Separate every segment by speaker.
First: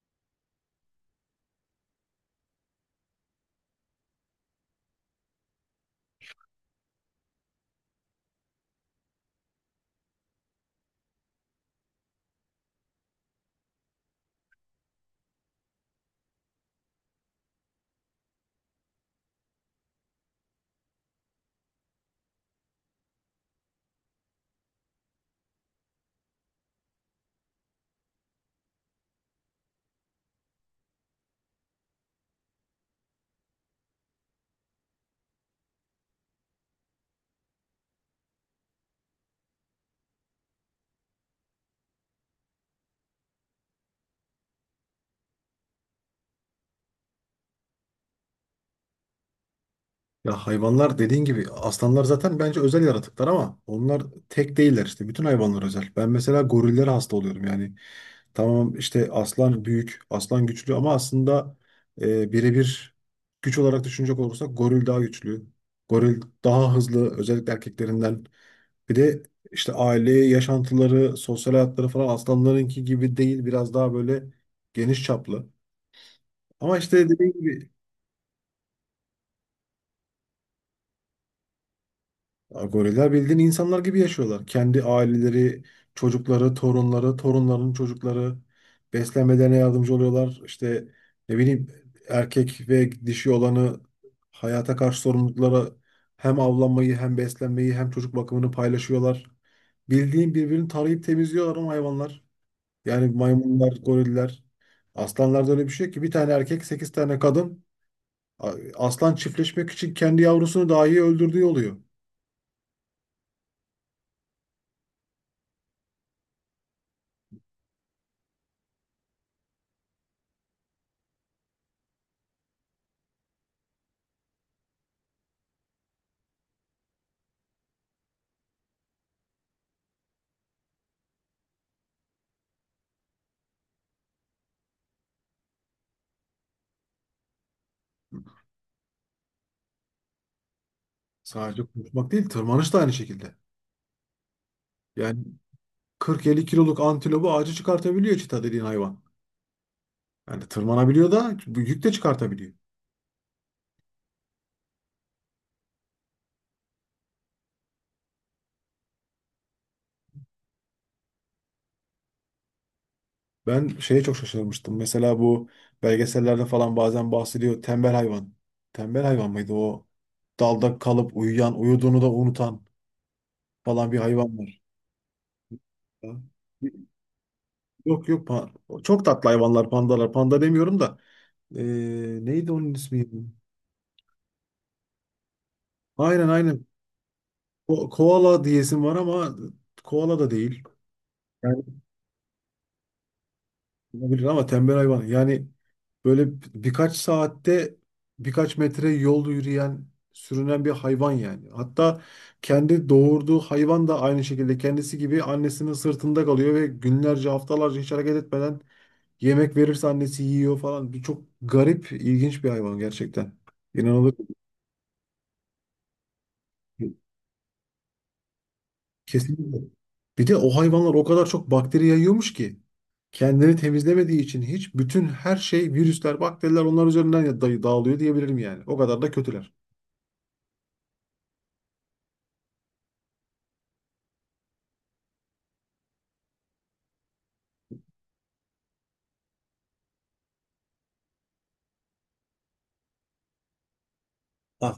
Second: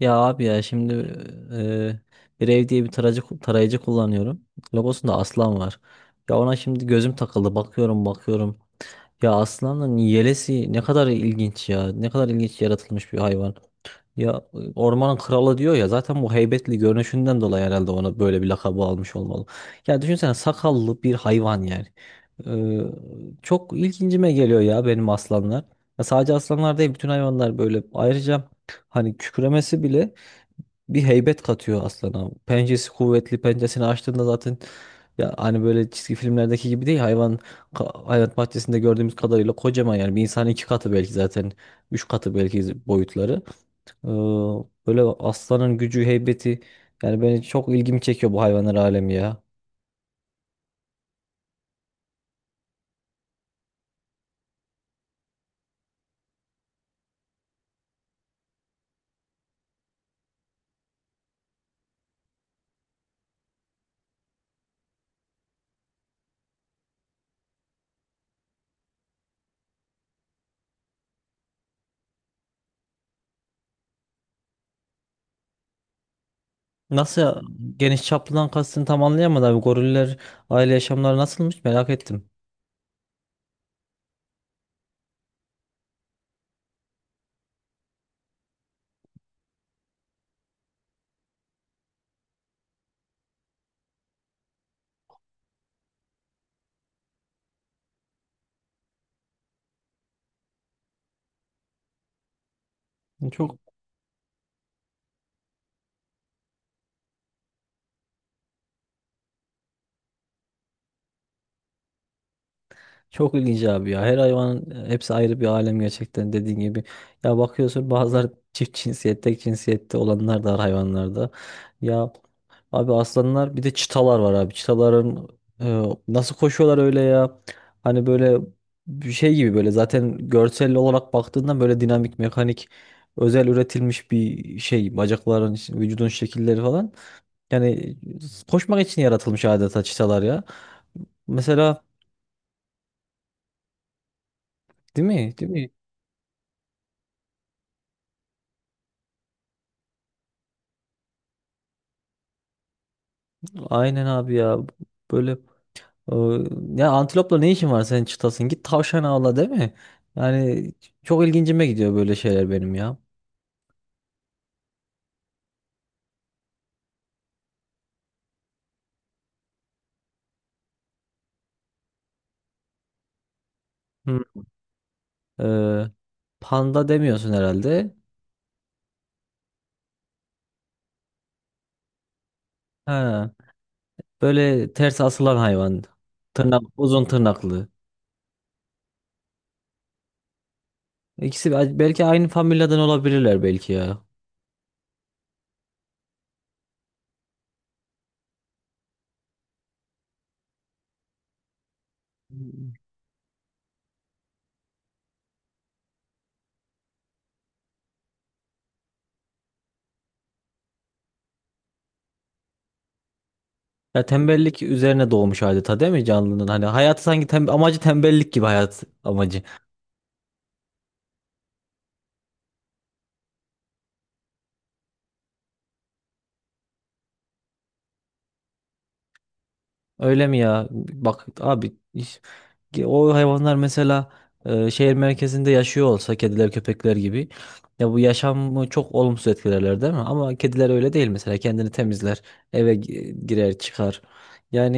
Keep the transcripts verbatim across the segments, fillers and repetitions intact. Speaker 1: Ya abi ya şimdi e, bir ev diye bir tarayıcı, tarayıcı kullanıyorum. Logosunda aslan var. Ya ona şimdi gözüm takıldı. Bakıyorum bakıyorum. Ya aslanın yelesi ne kadar ilginç ya. Ne kadar ilginç yaratılmış bir hayvan. Ya e, ormanın kralı diyor ya zaten bu heybetli görünüşünden dolayı herhalde ona böyle bir lakabı almış olmalı. Ya düşünsene sakallı bir hayvan yani. E, çok ilgincime geliyor ya benim aslanlar. Ya sadece aslanlar değil bütün hayvanlar böyle. Ayrıca hani kükremesi bile bir heybet katıyor aslana. Pençesi kuvvetli, pençesini açtığında zaten ya hani böyle çizgi filmlerdeki gibi değil hayvan, ka- hayvanat bahçesinde gördüğümüz kadarıyla kocaman, yani bir insanın iki katı belki, zaten üç katı belki boyutları. Ee, Böyle aslanın gücü, heybeti, yani beni çok ilgimi çekiyor bu hayvanlar alemi ya.
Speaker 2: Ya hayvanlar dediğin gibi aslanlar zaten bence özel yaratıklar ama onlar tek değiller işte. Bütün hayvanlar özel. Ben mesela gorillere hasta oluyorum yani. Tamam işte aslan büyük, aslan güçlü ama aslında e, birebir güç olarak düşünecek olursak goril daha güçlü. Goril daha hızlı özellikle erkeklerinden. Bir de işte aile yaşantıları, sosyal hayatları falan aslanlarınki gibi değil. Biraz daha böyle geniş çaplı. Ama işte
Speaker 1: Nasıl
Speaker 2: dediğim
Speaker 1: ya,
Speaker 2: gibi
Speaker 1: geniş çaplıdan kastını tam anlayamadım abi. Goriller aile yaşamları nasılmış merak ettim.
Speaker 2: ya goriller bildiğin insanlar gibi yaşıyorlar. Kendi aileleri, çocukları, torunları, torunların çocukları beslenmelerine yardımcı oluyorlar. İşte ne bileyim erkek ve dişi olanı hayata karşı sorumluluklara hem avlanmayı hem beslenmeyi hem çocuk bakımını paylaşıyorlar. Bildiğin birbirini tarayıp temizliyorlar ama hayvanlar. Yani
Speaker 1: Çok
Speaker 2: maymunlar, goriller. Aslanlarda öyle bir şey yok ki, bir tane erkek, sekiz tane kadın. Aslan çiftleşmek için kendi yavrusunu dahi öldürdüğü oluyor.
Speaker 1: Çok ilginç abi ya. Her hayvanın hepsi ayrı bir alem gerçekten dediğin gibi. Ya bakıyorsun bazıları çift cinsiyette, tek cinsiyette olanlar da var hayvanlarda. Ya abi aslanlar, bir de çitalar var abi. Çitaların e, nasıl koşuyorlar öyle ya? Hani böyle bir şey gibi, böyle zaten görsel olarak baktığında böyle dinamik, mekanik, özel üretilmiş bir şey. Bacakların, vücudun şekilleri falan. Yani koşmak için yaratılmış adeta çitalar ya.
Speaker 2: Sadece
Speaker 1: Mesela
Speaker 2: konuşmak değil, tırmanış da aynı şekilde.
Speaker 1: değil
Speaker 2: Yani
Speaker 1: mi? Değil mi?
Speaker 2: kırk elli kiloluk antilopu ağacı çıkartabiliyor çita dediğin hayvan. Yani tırmanabiliyor da bu yük de çıkartabiliyor.
Speaker 1: Aynen abi ya. Böyle e, ya antilopla ne işin var senin çıtasın? Git tavşan avla değil mi? Yani çok ilgincime gidiyor böyle şeyler benim ya.
Speaker 2: Ben şeye çok şaşırmıştım. Mesela bu belgesellerde falan bazen bahsediyor. Tembel hayvan. Tembel hayvan mıydı o? Dalda kalıp uyuyan, uyuduğunu da unutan falan bir
Speaker 1: Hı.
Speaker 2: hayvan var.
Speaker 1: Ee,
Speaker 2: Ha?
Speaker 1: Panda demiyorsun herhalde.
Speaker 2: Yok yok. pa- Çok tatlı hayvanlar pandalar. Panda demiyorum da. Ee, neydi onun ismi?
Speaker 1: Ha, böyle ters asılan hayvan.
Speaker 2: Aynen
Speaker 1: Tırnak,
Speaker 2: aynen.
Speaker 1: uzun tırnaklı.
Speaker 2: Ko koala diyesim var ama koala da değil.
Speaker 1: İkisi bel- belki aynı familyadan olabilirler belki ya.
Speaker 2: Olabilir ama tembel hayvan. Yani böyle birkaç saatte birkaç metre yol yürüyen, sürünen bir hayvan yani. Hatta kendi doğurduğu hayvan da aynı şekilde kendisi gibi annesinin sırtında kalıyor ve günlerce, haftalarca hiç hareket etmeden yemek verirse annesi yiyor falan. Bir çok garip, ilginç bir hayvan gerçekten.
Speaker 1: Ya
Speaker 2: İnanılır.
Speaker 1: tembellik üzerine doğmuş adeta değil mi canlının? Hani hayatı sanki tem- amacı tembellik gibi, hayat amacı.
Speaker 2: Kesinlikle. Bir de o hayvanlar o kadar çok bakteri yayıyormuş ki kendini temizlemediği için hiç bütün her şey virüsler, bakteriler onlar üzerinden ya- day- dağılıyor diyebilirim yani. O kadar da kötüler.
Speaker 1: Öyle mi ya? Bak abi, ki o hayvanlar mesela e, şehir merkezinde yaşıyor olsa kediler köpekler gibi, ya bu yaşamı çok olumsuz etkilerler değil mi? Ama kediler öyle değil mesela, kendini temizler, eve gi- girer çıkar, yani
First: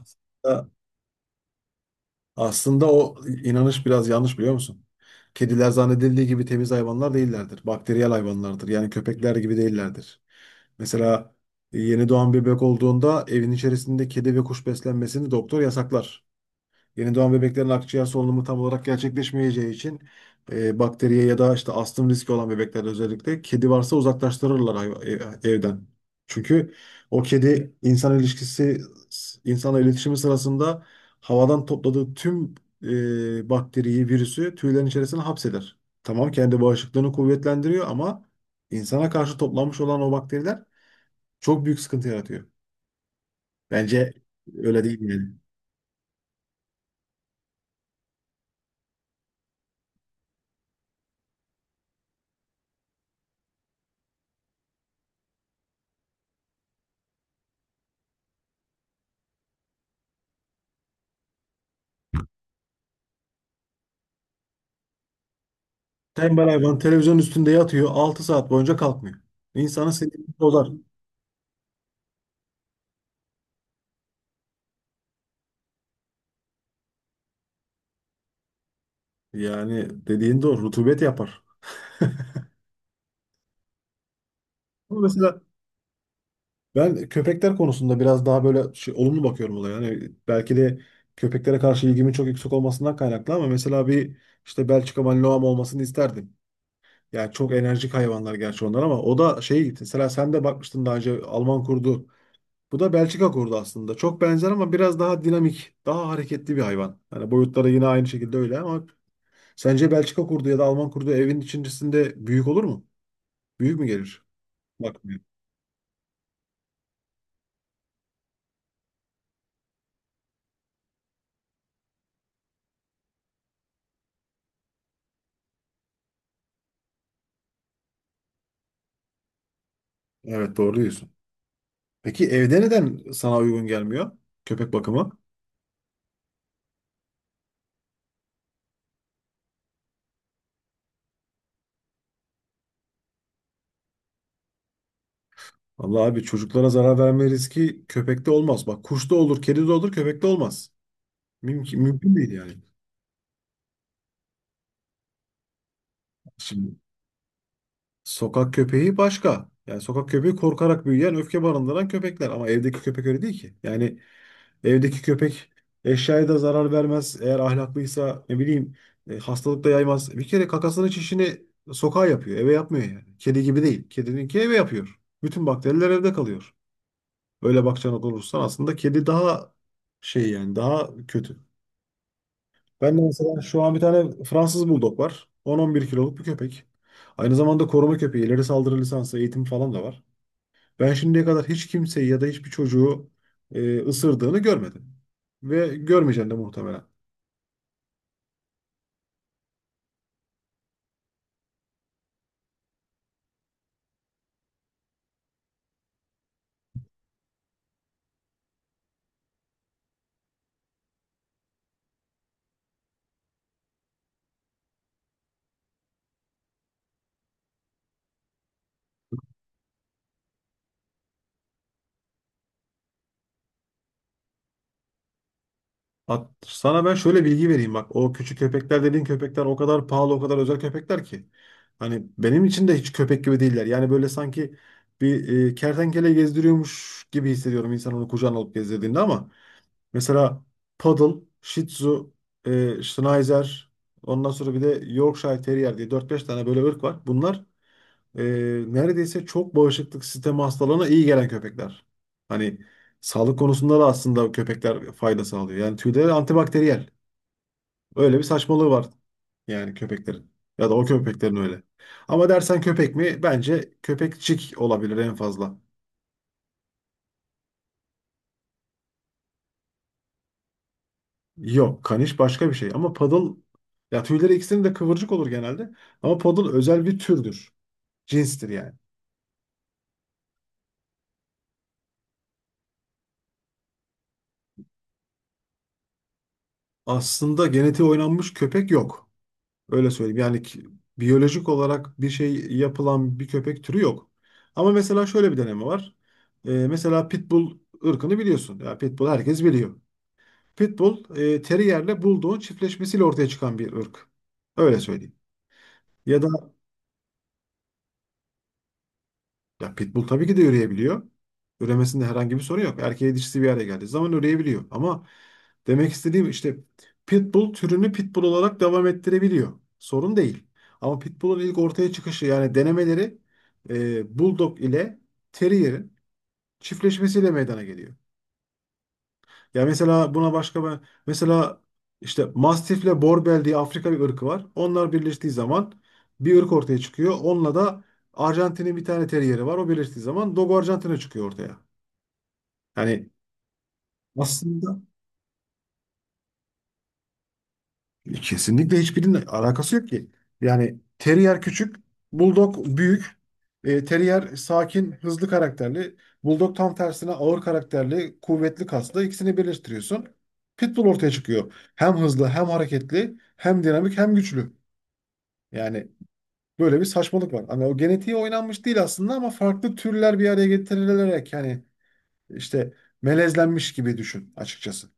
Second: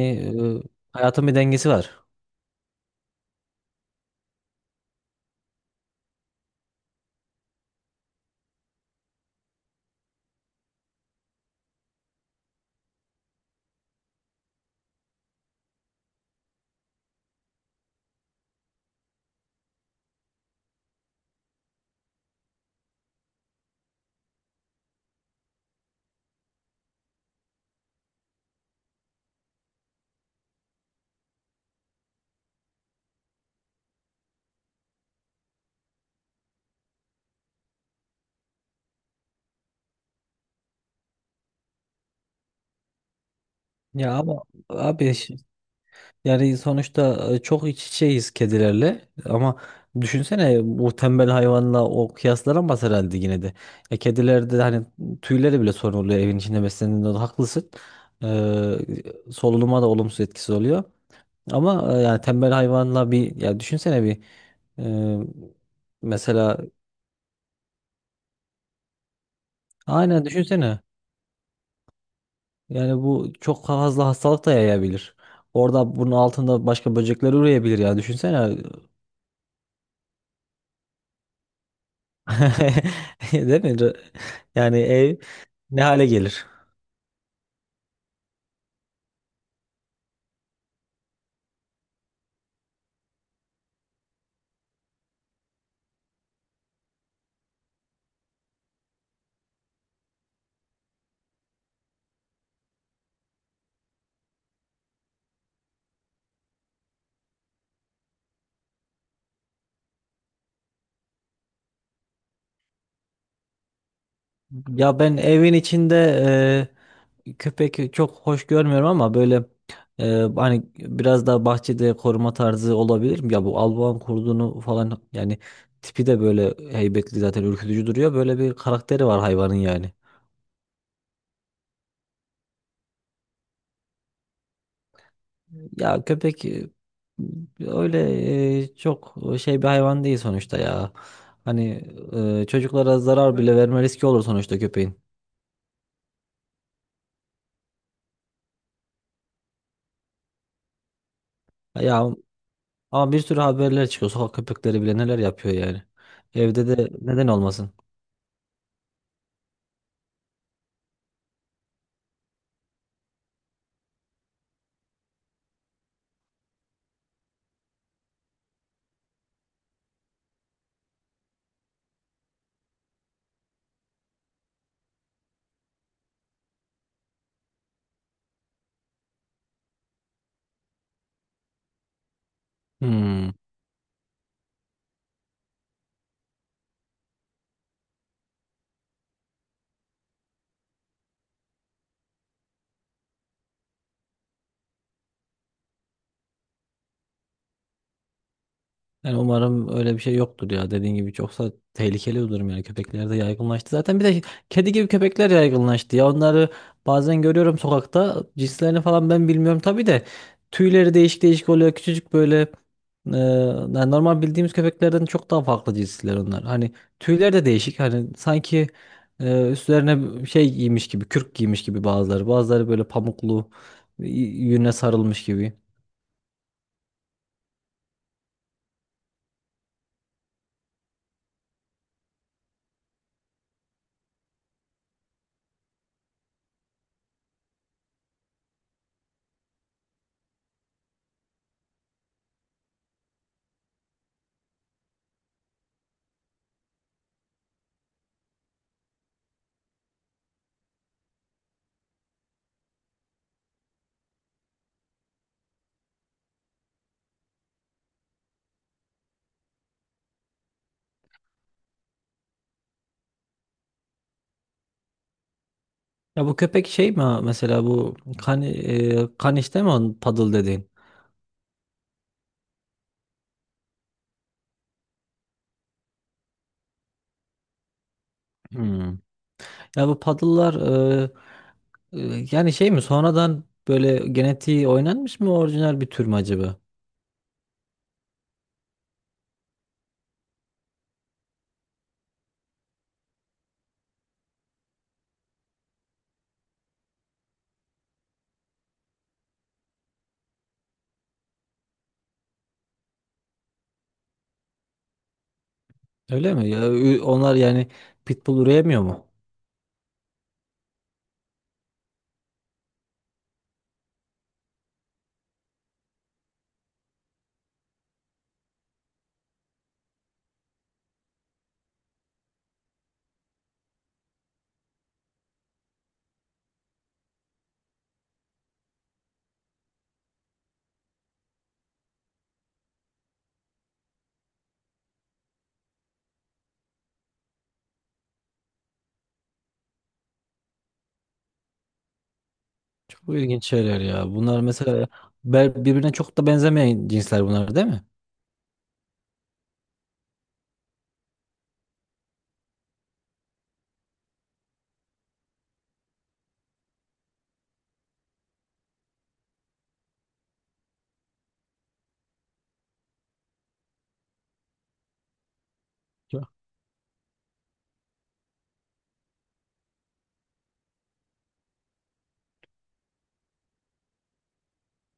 Speaker 1: e, hayatın bir dengesi var.
Speaker 2: aslında o inanış biraz yanlış biliyor musun? Kediler zannedildiği gibi temiz hayvanlar değillerdir. Bakteriyel hayvanlardır. Yani köpekler gibi değillerdir. Mesela yeni doğan bebek olduğunda evin içerisinde kedi ve kuş beslenmesini doktor yasaklar. Yeni doğan bebeklerin akciğer solunumu tam olarak gerçekleşmeyeceği için e, bakteriye ya da işte astım riski olan bebeklerde özellikle kedi varsa uzaklaştırırlar hayva- ev- evden. Çünkü o kedi insan ilişkisi, insanla iletişimi sırasında havadan topladığı tüm e, bakteriyi, virüsü tüylerin içerisine hapseder. Tamam kendi bağışıklığını kuvvetlendiriyor ama insana karşı toplanmış olan o bakteriler çok büyük sıkıntı yaratıyor. Bence
Speaker 1: Ya ama
Speaker 2: öyle değil
Speaker 1: abi,
Speaker 2: yani.
Speaker 1: yani sonuçta e, çok iç içeyiz kedilerle, ama düşünsene bu tembel hayvanla o kıyaslanamaz herhalde yine de. Ya kedilerde de hani tüyleri bile sorun oluyor evin içinde beslendiğinde, haklısın. Ee, Solunuma da olumsuz etkisi oluyor. Ama e, yani tembel hayvanla bir, ya düşünsene bir, e,
Speaker 2: Tembel
Speaker 1: mesela,
Speaker 2: hayvan televizyon üstünde yatıyor altı saat boyunca kalkmıyor. İnsanı
Speaker 1: aynen
Speaker 2: sinirleri bozar.
Speaker 1: düşünsene. Yani bu çok fazla hastalık da yayabilir. Orada bunun altında başka böcekler ürüyebilir ya. Düşünsene.
Speaker 2: Yani dediğin doğru, rutubet yapar.
Speaker 1: Değil mi? Yani
Speaker 2: Ama
Speaker 1: ev
Speaker 2: mesela
Speaker 1: ne hale gelir?
Speaker 2: ben köpekler konusunda biraz daha böyle şey, olumlu bakıyorum olaya. Yani belki de köpeklere karşı ilgimin çok yüksek olmasından kaynaklı ama mesela bir işte Belçika Malinois'm olmasını isterdim. Yani çok enerjik hayvanlar gerçi onlar ama o da şey, mesela sen de bakmıştın daha önce Alman kurdu. Bu da Belçika kurdu aslında. Çok benzer ama biraz daha dinamik, daha hareketli bir hayvan. Yani boyutları yine aynı şekilde öyle ama sence Belçika kurdu ya da Alman kurdu evin içerisinde büyük olur mu? Büyük mü gelir?
Speaker 1: Ya ben
Speaker 2: Bakmıyor.
Speaker 1: evin içinde e, köpek çok hoş görmüyorum, ama böyle e, hani biraz daha bahçede koruma tarzı olabilir mi? Ya bu Alman kurdunu falan yani, tipi de böyle heybetli zaten, ürkütücü duruyor. Böyle bir karakteri var hayvanın yani.
Speaker 2: Evet, doğru diyorsun. Peki evde neden sana uygun gelmiyor? Köpek bakımı.
Speaker 1: Ya köpek e, öyle e, çok şey bir hayvan değil sonuçta ya. Hani e, çocuklara zarar bile verme riski olur sonuçta köpeğin.
Speaker 2: Vallahi abi çocuklara zarar verme riski köpekte olmaz. Bak, kuşta olur, kedide olur, köpekte olmaz. Mümkün,
Speaker 1: Ya
Speaker 2: mümkün değil yani.
Speaker 1: ama bir sürü haberler çıkıyor. Sokak köpekleri bile neler yapıyor yani. Evde
Speaker 2: Şimdi
Speaker 1: de neden olmasın?
Speaker 2: sokak köpeği başka. Yani sokak köpeği korkarak büyüyen, öfke barındıran köpekler. Ama evdeki köpek öyle değil ki. Yani evdeki köpek eşyaya da zarar vermez. Eğer ahlaklıysa ne bileyim, e, hastalık da yaymaz. Bir kere kakasını, çişini sokağa yapıyor. Eve yapmıyor yani. Kedi gibi değil. Kedininki eve yapıyor. Bütün bakteriler evde kalıyor. Öyle bakacağına olursan aslında kedi daha şey, yani daha kötü. Ben de
Speaker 1: Hmm.
Speaker 2: mesela şu an bir tane Fransız Bulldog var. on on bir kiloluk bir köpek. Aynı zamanda koruma köpeği. İleri saldırı lisansı, eğitim falan da var. Ben şimdiye kadar hiç kimseyi ya da hiçbir çocuğu e, ısırdığını görmedim. Ve görmeyeceğim de muhtemelen.
Speaker 1: Yani umarım öyle bir şey yoktur ya. Dediğin gibi çoksa tehlikeli bir durum yani. Köpekler de yaygınlaştı. Zaten bir de kedi gibi köpekler yaygınlaştı ya. Onları bazen görüyorum sokakta. Cinslerini falan ben bilmiyorum tabii de. Tüyleri değişik değişik oluyor. Küçücük böyle, e, yani normal bildiğimiz köpeklerden çok daha farklı cinsler onlar. Hani tüyler de değişik. Hani sanki e, üstlerine şey giymiş gibi, kürk giymiş gibi bazıları. Bazıları böyle pamuklu y- yüne sarılmış gibi.
Speaker 2: At, sana ben şöyle bilgi vereyim bak. O küçük köpekler dediğin köpekler o kadar pahalı, o kadar özel köpekler ki. Hani benim için de hiç köpek gibi değiller. Yani böyle sanki bir e, kertenkele gezdiriyormuş gibi hissediyorum insan onu kucağına alıp gezdirdiğinde ama mesela Poodle, Shih Tzu, e, Schnauzer, ondan sonra bir de Yorkshire Terrier diye dört beş tane böyle ırk var. Bunlar e, neredeyse çok bağışıklık sistemi hastalığına iyi gelen köpekler. Hani sağlık konusunda da aslında köpekler fayda sağlıyor. Yani tüyleri antibakteriyel. Öyle bir saçmalığı var yani köpeklerin. Ya da o köpeklerin öyle. Ama dersen köpek mi? Bence köpekçik olabilir en fazla.
Speaker 1: Ya bu köpek şey mi ha? Mesela bu kan, e, kan işte mi onun paddle dediğin?
Speaker 2: Yok, kaniş başka bir şey. Ama poodle, ya tüyleri ikisinin de kıvırcık olur genelde. Ama poodle özel bir türdür. Cinstir yani.
Speaker 1: Hmm. Ya bu paddle'lar, e, e, yani şey mi, sonradan böyle genetiği oynanmış mı, orijinal bir tür mü acaba?
Speaker 2: Aslında genetiği oynanmış köpek yok. Öyle söyleyeyim. Yani ki- biyolojik olarak bir şey yapılan bir köpek türü yok. Ama mesela şöyle bir deneme var. Ee, mesela Pitbull ırkını biliyorsun. Ya Pitbull herkes biliyor. Pitbull e, Terrier'le Bulldog'un çiftleşmesiyle ortaya çıkan bir ırk. Öyle söyleyeyim. Ya da
Speaker 1: Öyle mi? Ya, ü- onlar yani pitbull üreyemiyor mu?
Speaker 2: ya pitbull tabii ki de üreyebiliyor. Üremesinde herhangi bir sorun yok. Erkeği dişisi bir araya geldiği zaman üreyebiliyor. Ama demek istediğim işte pitbull türünü pitbull olarak devam ettirebiliyor. Sorun değil. Ama pitbull'un ilk ortaya çıkışı yani denemeleri e, bulldog ile terrier'in çiftleşmesiyle meydana geliyor. Ya mesela buna başka ben mesela işte Mastifle Borbel diye Afrika bir ırkı var. Onlar birleştiği zaman bir ırk ortaya çıkıyor. Onunla da Arjantin'in bir tane teriyeri var. O birleştiği zaman Dogo Arjantin'e çıkıyor ortaya.
Speaker 1: Çok
Speaker 2: Yani
Speaker 1: ilginç şeyler ya. Bunlar
Speaker 2: aslında
Speaker 1: mesela be- birbirine çok da benzemeyen cinsler bunlar değil mi?
Speaker 2: kesinlikle hiçbirinin alakası yok ki. Yani Terrier küçük, Bulldog büyük. E, Terrier sakin, hızlı karakterli. Bulldog tam tersine ağır karakterli, kuvvetli kaslı. İkisini birleştiriyorsun. Pitbull ortaya çıkıyor. Hem hızlı, hem hareketli, hem dinamik, hem güçlü. Yani
Speaker 1: Çok.
Speaker 2: böyle bir saçmalık var. Hani o genetiği oynanmış değil aslında ama farklı türler bir araya getirilerek yani işte melezlenmiş gibi düşün açıkçası.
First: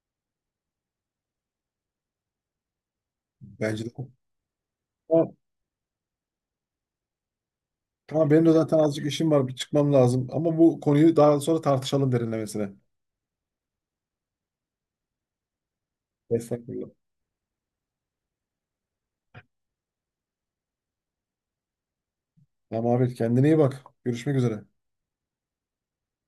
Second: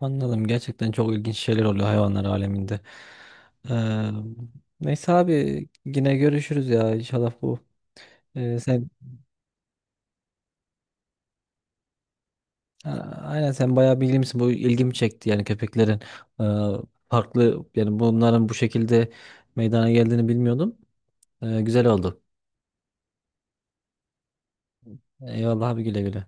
Speaker 1: Anladım. Gerçekten çok ilginç şeyler oluyor hayvanlar aleminde.
Speaker 2: Bence
Speaker 1: Ee, Neyse
Speaker 2: de.
Speaker 1: abi, yine görüşürüz ya inşallah bu.
Speaker 2: Tamam benim de
Speaker 1: Ee,
Speaker 2: zaten
Speaker 1: sen
Speaker 2: azıcık işim var. Bir çıkmam lazım. Ama bu konuyu daha sonra tartışalım derinlemesine.
Speaker 1: Ha, Aynen, sen bayağı bilgili misin? Bu ilgimi çekti, yani köpeklerin e,
Speaker 2: Destek.
Speaker 1: farklı, yani bunların bu şekilde meydana geldiğini bilmiyordum. E, güzel oldu.
Speaker 2: Tamam abi kendine iyi bak. Görüşmek üzere.
Speaker 1: Eyvallah abi, güle güle.